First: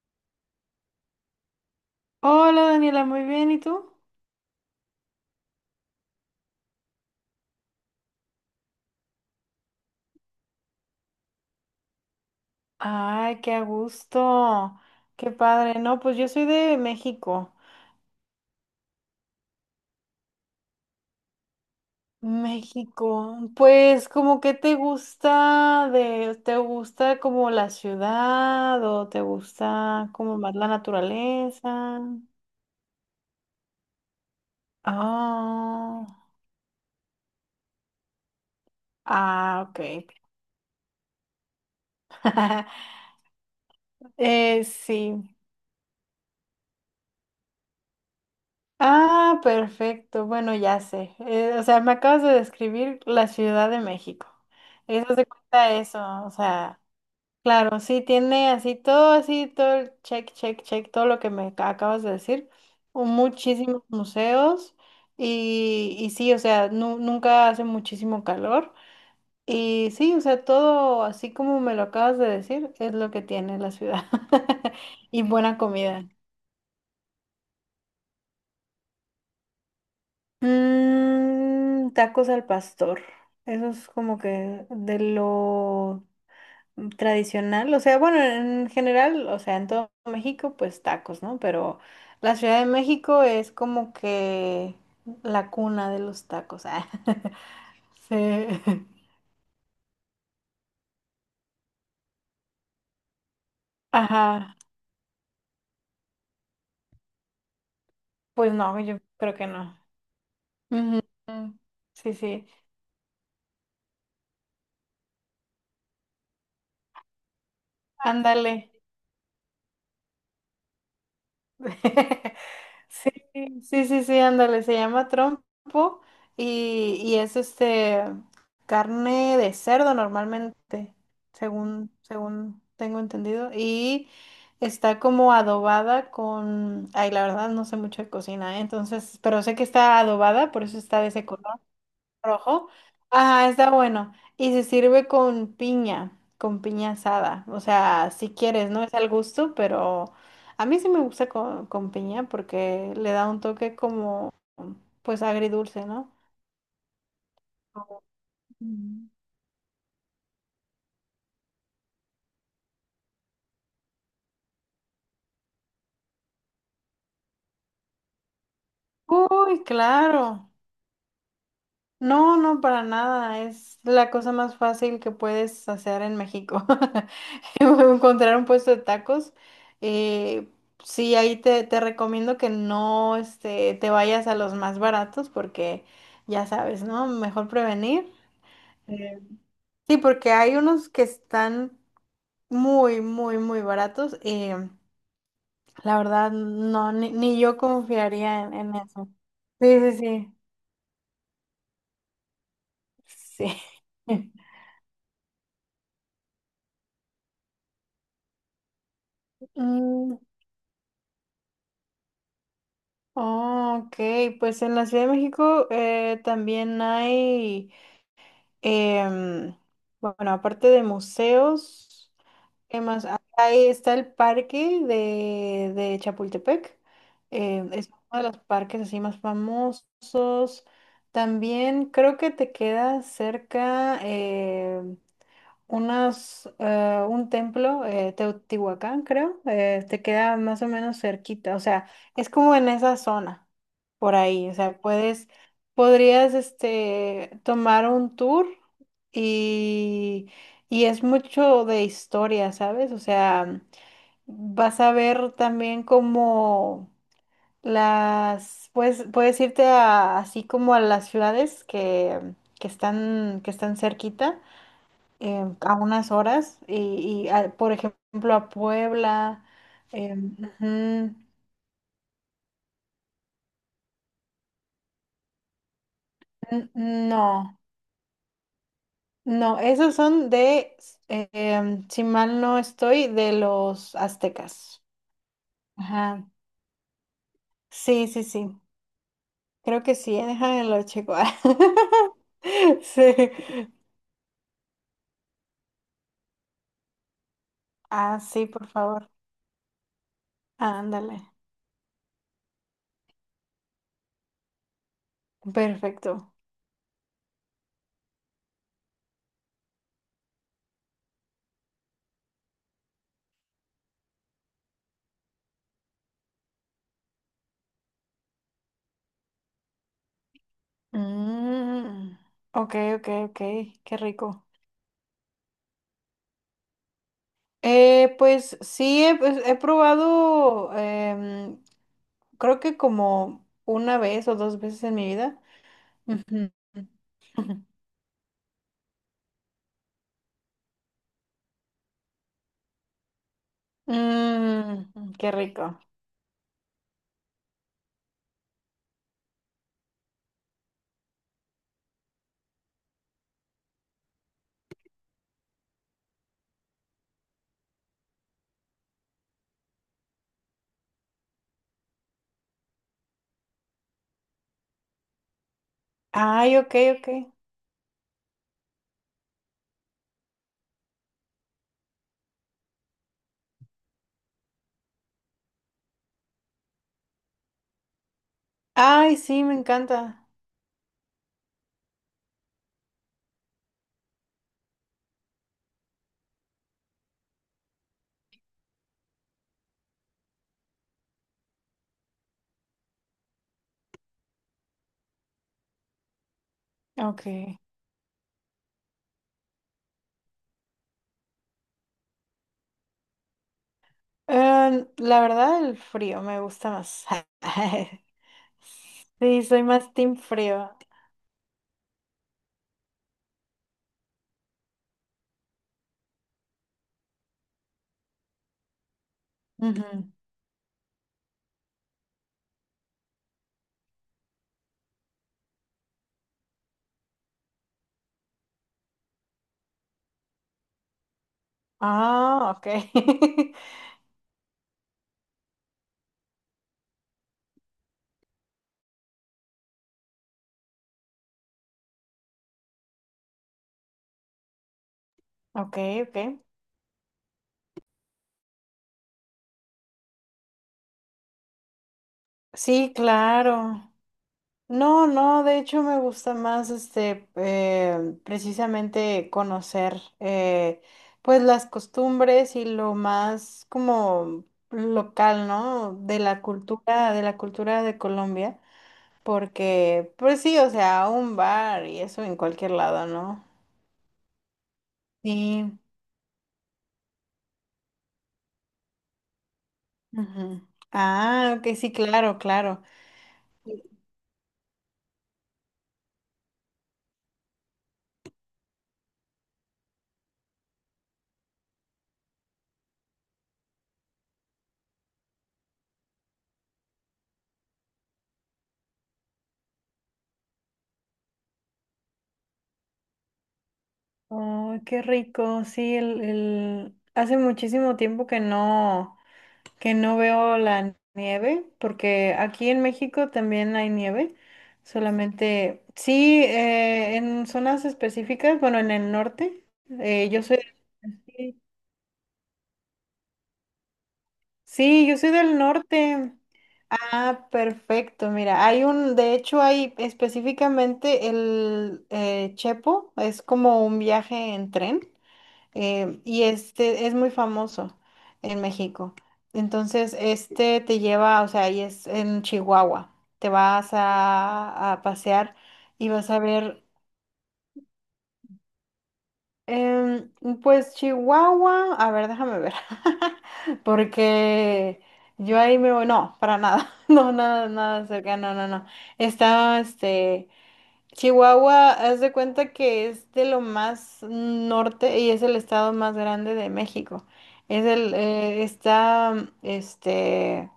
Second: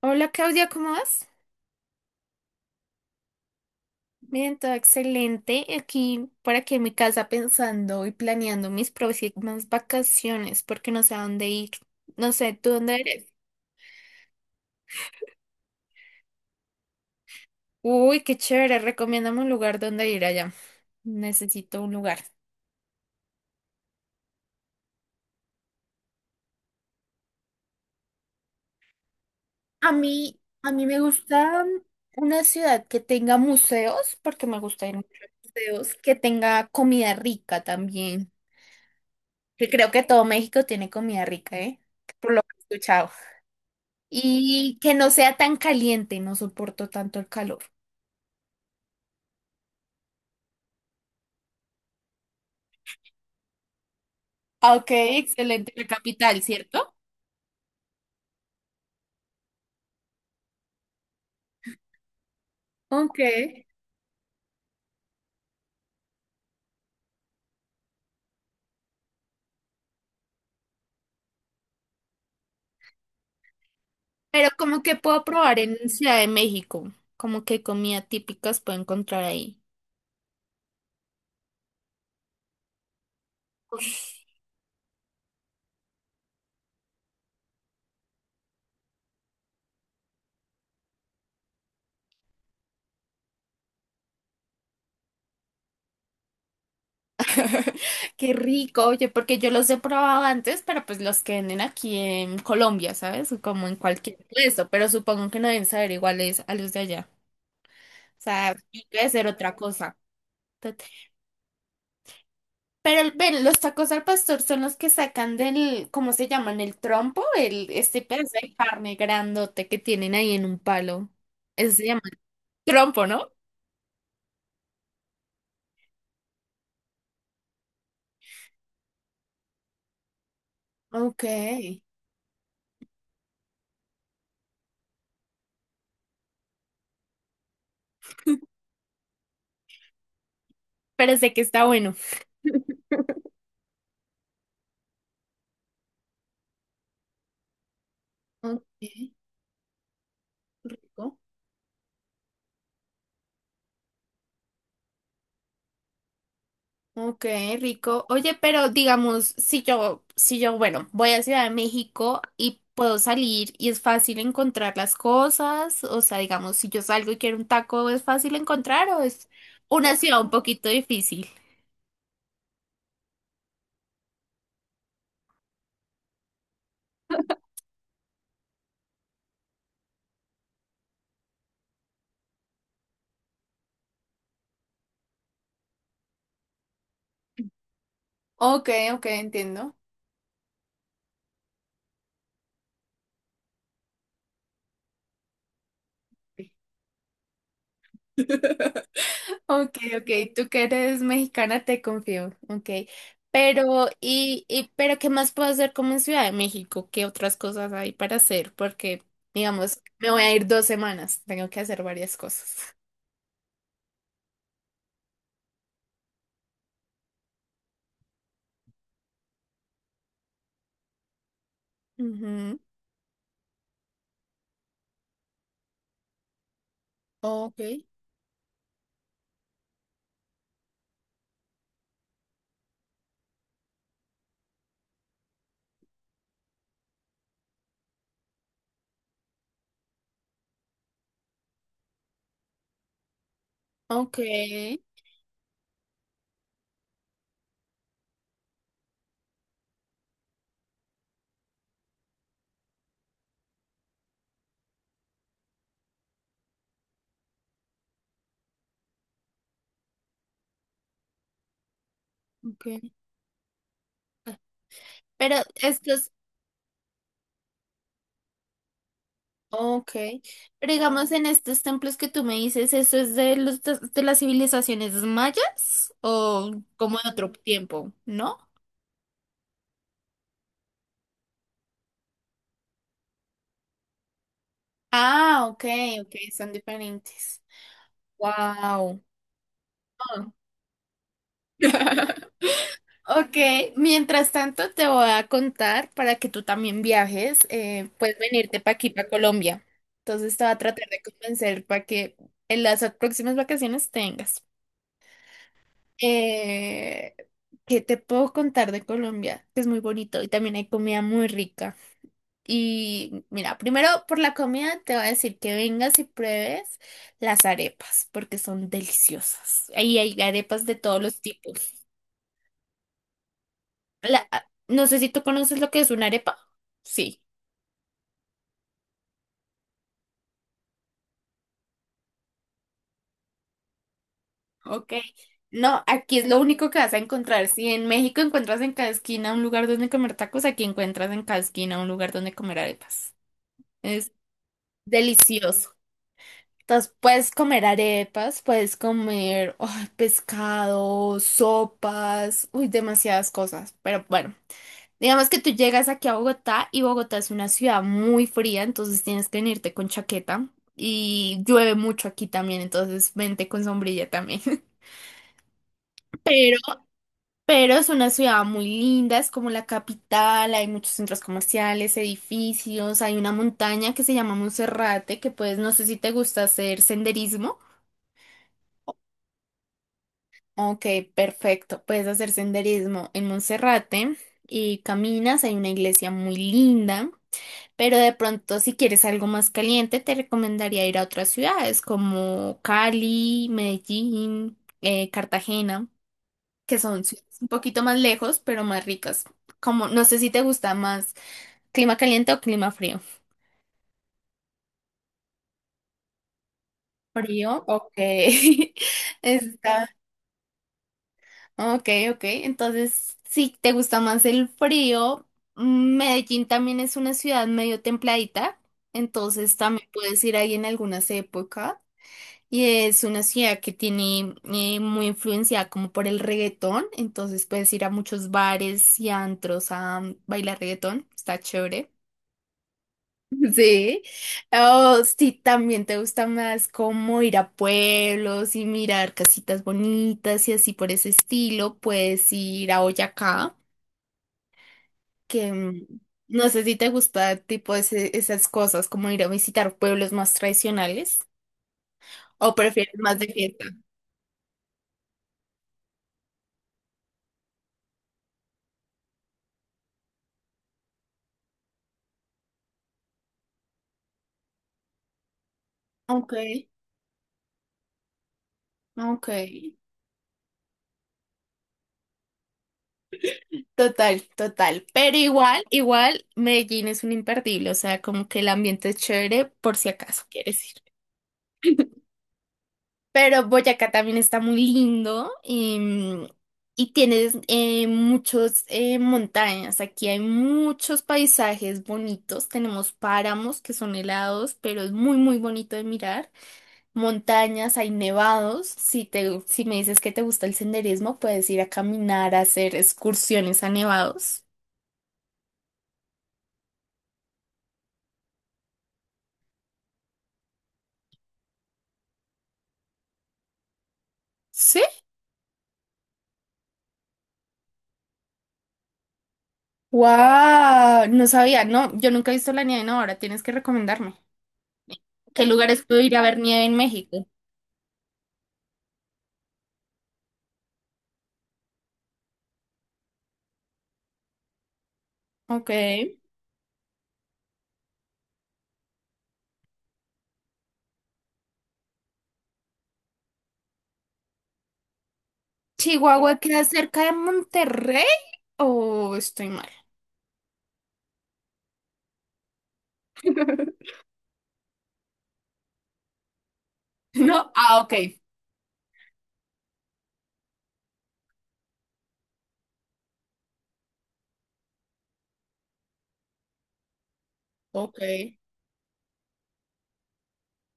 Hola Claudia, ¿cómo vas? Hola Daniela, muy bien, ¿y tú? Bien, todo excelente. Por aquí en mi casa pensando y planeando mis próximas vacaciones porque no sé a dónde ir. No sé, ¿tú dónde eres? Ay, qué a gusto, qué padre. No, pues yo soy de México. Uy, qué chévere. Recomiéndame un lugar donde ir allá. Necesito un lugar. México, pues como que te gusta te gusta como la ciudad o te A gusta como mí, más la a mí me gusta naturaleza. una ciudad que tenga museos porque me gusta ir mucho a museos, Ah, que tenga comida rica también. Que ok. creo que todo México tiene comida rica, ¿eh? Por lo que he escuchado. Y que no sí. sea tan caliente, no soporto tanto el calor. Ah, perfecto. Bueno, ya sé. O sea, me acabas de describir la Ciudad de México. Ah, ok, Eso se excelente. cuenta La eso. O capital, sea, ¿cierto? claro, sí tiene así todo el check, check, check, todo lo que me acabas de decir. Ok. Muchísimos museos. Y sí, o sea, nunca hace muchísimo calor. Y sí, o sea, todo así como me lo acabas de decir, es lo que tiene la ciudad. Pero como que puedo Y probar buena en comida. Ciudad de México, como que comida típicas puedo encontrar ahí. Mm, tacos al pastor. Eso es Ush, como que de lo tradicional. O sea, bueno, en general, o sea, en todo México, pues tacos, ¿no? Pero la Ciudad de México es como que la cuna de los tacos. ah. Sí. qué rico, oye, porque yo los he probado antes, pero pues los que venden aquí en Colombia, ¿sabes? Como en cualquier Ajá. puesto, pero supongo que no deben saber iguales a los de allá. O Pues sea, no, tiene yo que ser creo que otra no. cosa. Ujú. Sí, sí. Pero ven, los tacos al pastor son los que sacan del, ¿cómo se llaman? El trompo, el, este pedazo de Ándale. carne grandote que tienen ahí en un palo. Eso se llama trompo, Sí, ¿no? sí, sí, sí, ándale, se llama trompo y es este carne de cerdo normalmente, Ok. según, según tengo entendido, y está como adobada con, ay, la verdad no sé mucho de cocina, ¿eh? Entonces, pero sé que está adobada, por eso está de Pero ese sé que color está bueno. rojo. Ajá, está bueno. Y se sirve con piña asada. O sea, si Ok, quieres, no es al gusto, pero a mí sí me rico. gusta con, piña porque le da un toque como, pues agridulce, ¿no? Ok, rico. Oye, pero Mm. digamos, si yo, bueno, voy a Ciudad de México y puedo salir y es fácil encontrar las cosas, o sea, digamos, si yo salgo y quiero un taco, ¿es fácil encontrar o es Uy, una ciudad un claro. poquito difícil? No, no, para nada. Es la cosa más fácil que puedes hacer en México. Encontrar un puesto de tacos. eh, sí, ahí te recomiendo que no este, te vayas a los más baratos porque ya sabes, ¿no? Mejor prevenir. Ok, ok, Eh, entiendo. sí, porque hay unos que están muy, muy, muy baratos y la verdad no, ni yo confiaría en eso. Ok, Sí, ok, sí, tú que eres mexicana te confío. Ok, sí. pero Sí. y pero ¿qué más puedo hacer como en Ciudad de México? ¿Qué otras cosas hay para hacer? Porque, digamos, me Mm, voy a ir 2 semanas, tengo que hacer varias cosas. oh, ok, pues en la Ciudad de México también hay... Em, bueno, aparte de museos, Ujú. ¿qué más? Ah, ahí está el parque de Chapultepec. Ok, Em, es uno de los parques así más famosos. También creo que te queda cerca unas, un templo, Teotihuacán, creo, te queda más o menos cerquita, o sea, es como en esa zona, por ok, ahí, o sea, podrías, tomar un tour y, y es mucho de historia, ¿sabes? O sea, vas a ver también como las, pues, puedes así como a las ciudades ok. Que están cerquita Pero a unas estos, horas por ejemplo a Puebla. ok, pero digamos Ujú, en estos templos que tú me dices, ¿eso es de los de las civilizaciones mayas o como de no, otro tiempo, no? no, esos son de, si mal no estoy, de los aztecas. Ah, ok, ok, Ajá. son diferentes. Sí, sí, sí. Wow. Creo que sí, déjame lo checo. Sí. Ok, mientras tanto te voy a contar para que tú también viajes, puedes Ah, sí, venirte por para aquí, para favor. Colombia. Entonces te voy a tratar de Ándale. convencer para que en las próximas vacaciones tengas. Perfecto. Eh, ¿Qué te puedo contar de Colombia? Que es muy bonito y también hay comida muy rica. Y mira, primero por la comida te voy a decir que vengas y pruebes las arepas, porque son deliciosas. Ahí hay arepas de todos los tipos. Mm, ok, ok, ok. Qué rico. No sé si tú conoces lo que es una arepa. Sí, Pues sí, pues, he probado, creo que como una vez o dos veces ok. en mi vida. No, aquí es lo Ujú. único que vas a encontrar. Ujú. Si en México encuentras en cada esquina un lugar donde comer tacos, aquí encuentras en cada esquina un lugar donde comer arepas. Es Mm, qué delicioso. rico. Entonces puedes comer arepas, puedes comer ay, pescado, sopas, uy, demasiadas cosas. Pero bueno, digamos que tú llegas aquí a Bogotá y Bogotá es una ciudad muy fría, entonces tienes que venirte con chaqueta y llueve mucho aquí también, entonces vente con sombrilla también. Ay, Pero, ok, ok. pero es una ciudad muy linda, es como la capital, hay muchos centros comerciales, edificios, hay una montaña que se llama Monserrate, que pues no sé si te gusta hacer senderismo. Ay, sí, me encanta. Ok, perfecto. Puedes hacer senderismo en Monserrate y caminas. Hay una iglesia muy linda, pero de pronto si quieres algo más caliente, te recomendaría ir a otras ciudades como Cali, Medellín, Cartagena, que son Ok. ciudades un poquito más lejos, pero más ricas. Como no sé si te gusta más clima caliente o clima frío. La verdad, el frío me gusta más. Frío, ok. Sí, soy Está más team frío. ok, ok. Entonces, si te gusta más el frío, Medellín también es una ciudad medio templadita, entonces también Ujú. puedes ir ahí en algunas épocas. Y es una ciudad que tiene muy influenciada como por el reggaetón, entonces puedes ir a muchos bares y antros a bailar reggaetón, está chévere. Ah, ok. Sí, o si también te gusta más como ir a pueblos y mirar casitas bonitas y así por ese estilo, puedes ir a Boyacá, que Ok, ok. no sé si te gusta tipo esas cosas, como ir a visitar pueblos más tradicionales o Sí, prefieres más de fiesta. claro. No, no, de hecho me gusta más precisamente conocer pues las costumbres y lo más como local, ¿no? De Ok, la cultura, de la cultura de Colombia, ok. porque pues sí, o sea, un bar y eso en cualquier lado, ¿no? Total, total. Pero igual, Sí. igual, Medellín es un imperdible, o sea, como que el ambiente es chévere por si acaso Ujú. quieres ir. Ah, ok, sí, claro, claro. Pero Boyacá también está muy lindo y tienes muchos montañas. Aquí hay muchos paisajes bonitos. Tenemos páramos que son helados, pero es muy, muy bonito de mirar. Montañas, hay nevados. Si te, si me dices que te gusta el senderismo, puedes ir a caminar, a hacer excursiones a nevados. Oh, qué rico, sí, el... hace muchísimo tiempo que no. Que no veo la nieve, porque aquí en México también hay nieve, ¿Sí? solamente sí, en zonas específicas, bueno, en el norte, eh, yo soy, ¡Wow! No sí, sabía, no, yo nunca he visto la nieve, no, ahora tienes que recomendarme. sí, yo soy ¿Qué del lugares puedo ir a norte. ver nieve en México? Ah, perfecto, mira, hay un, de hecho hay específicamente el Chepo, es como un viaje en tren. Ok. Y este es muy famoso en México. Entonces, este te lleva, o sea, y es en Chihuahua. Te vas a pasear y vas ¿Chihuahua a queda ver, cerca de Monterrey o estoy mal? em, pues Chihuahua, a ver, déjame ver, porque yo ahí me voy, no, para nada, no, No, nada, ah, ok. nada cerca, no, no, no. Está, este... Chihuahua, haz de cuenta que es de lo más norte y es el estado más grande de México. Es Ok. el, está, este,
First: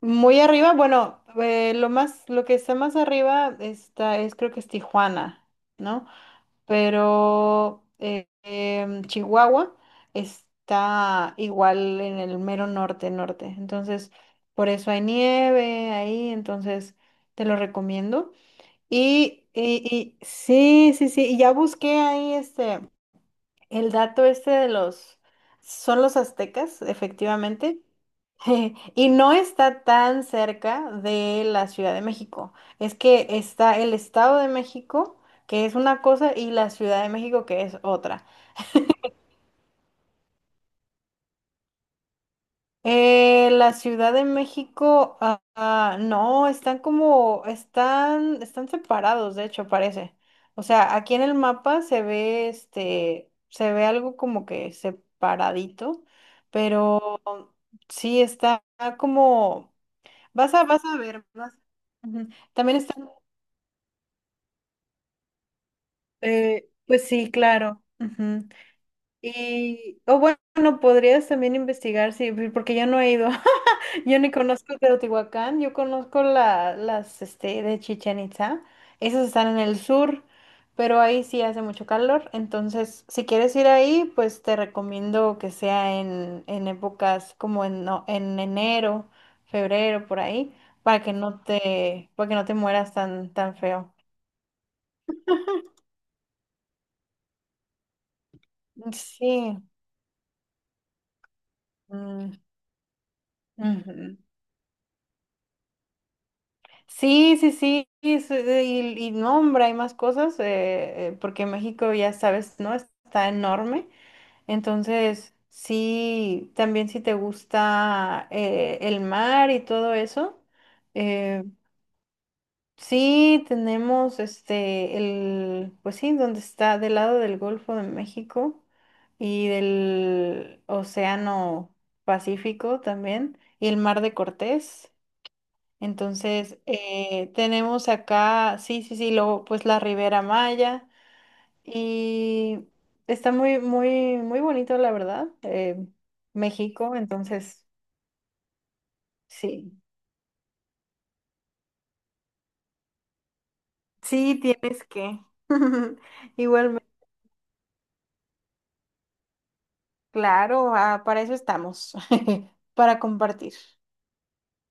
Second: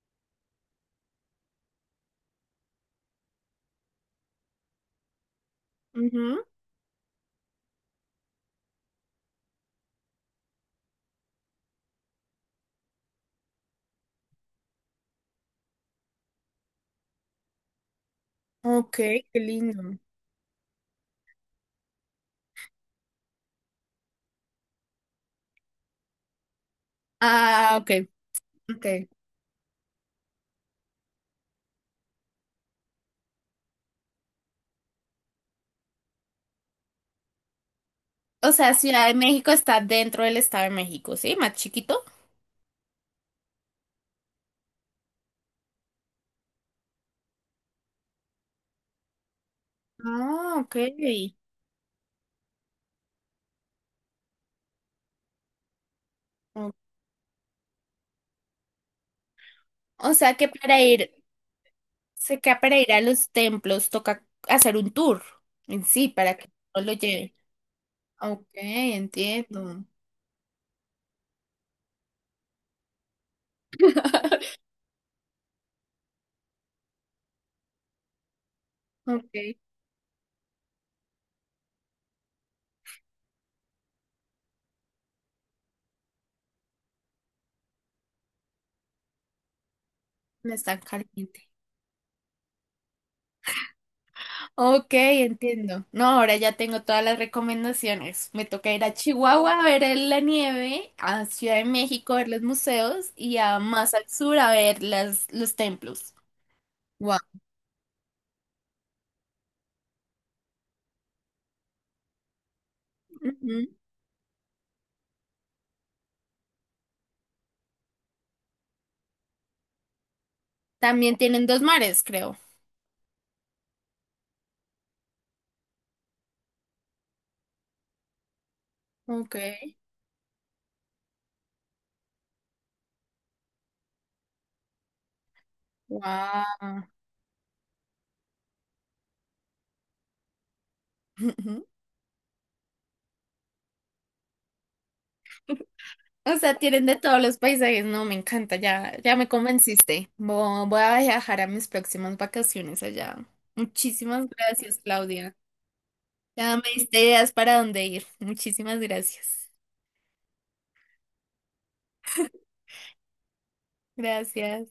muy arriba. Bueno, lo más, lo que está más arriba está, es creo que es Tijuana, ¿no? Ujú. Pero Chihuahua está igual en el mero norte, norte. Entonces, por eso hay nieve ahí. Entonces, te lo recomiendo. Ok, qué Y, lindo. y, y sí, sí, sí, y ya busqué ahí el dato este de los, son los aztecas, Ah, efectivamente, ok, ok. y no está tan cerca de la Ciudad de México, es que está el Estado de México, que es una cosa, y la Ciudad de México, que es otra. O sea, Ciudad de México está dentro del Estado de México, ¿sí? Más chiquito. La Ciudad de México, no, están como, están, están separados, de hecho, parece. Ah, O ok. sea, aquí en el mapa se ve, se ve algo como que separadito, O pero sí está como, o sea que vas a, para ir, ujú. sé que También para ir está, a los templos toca hacer un tour en sí para que no lo pues sí, lleve. claro. Ok, Ujú. entiendo. Y, o bueno, podrías también investigar, sí, porque yo no he ido, yo ni conozco Teotihuacán, yo conozco las, de Chichén Itzá, esas Ok, están en el sur, pero ahí sí hace mucho calor, entonces si quieres ir ahí, pues te recomiendo que sea en épocas como en, no- en enero, febrero, por ahí, no es tan para que no caliente. te, para que no te mueras tan, tan feo. Ok, entiendo. No, ahora ya tengo todas las recomendaciones. Me toca ir a Sí. Chihuahua a ver la nieve, a Ciudad de México a ver Mm, los museos y a más al ujú. sur a ver las, los templos. Wow. Sí, sí, sí, y no, hombre, hay más cosas, porque México, ya sabes, ¿no? Está Ujú. enorme. Entonces, sí, también si te gusta el mar y todo eso, También eh, tienen dos mares, creo. sí, tenemos pues sí, donde está del lado del Golfo de México Ok. y del Océano Pacífico también, y el Mar de Cortés. Entonces, Wow. Tenemos acá, sí, sí, sí, luego pues la Ribera Maya y está muy, muy, muy bonito, la verdad, O sea, tienen México, de todos los entonces, paisajes. No, me encanta, ya, ya me sí, convenciste. Voy a viajar a mis próximas vacaciones allá. Muchísimas sí, gracias, tienes que. Claudia. Ya me Igualmente, diste ideas para dónde ir. Muchísimas gracias. claro, ah, para eso estamos, para compartir. Gracias.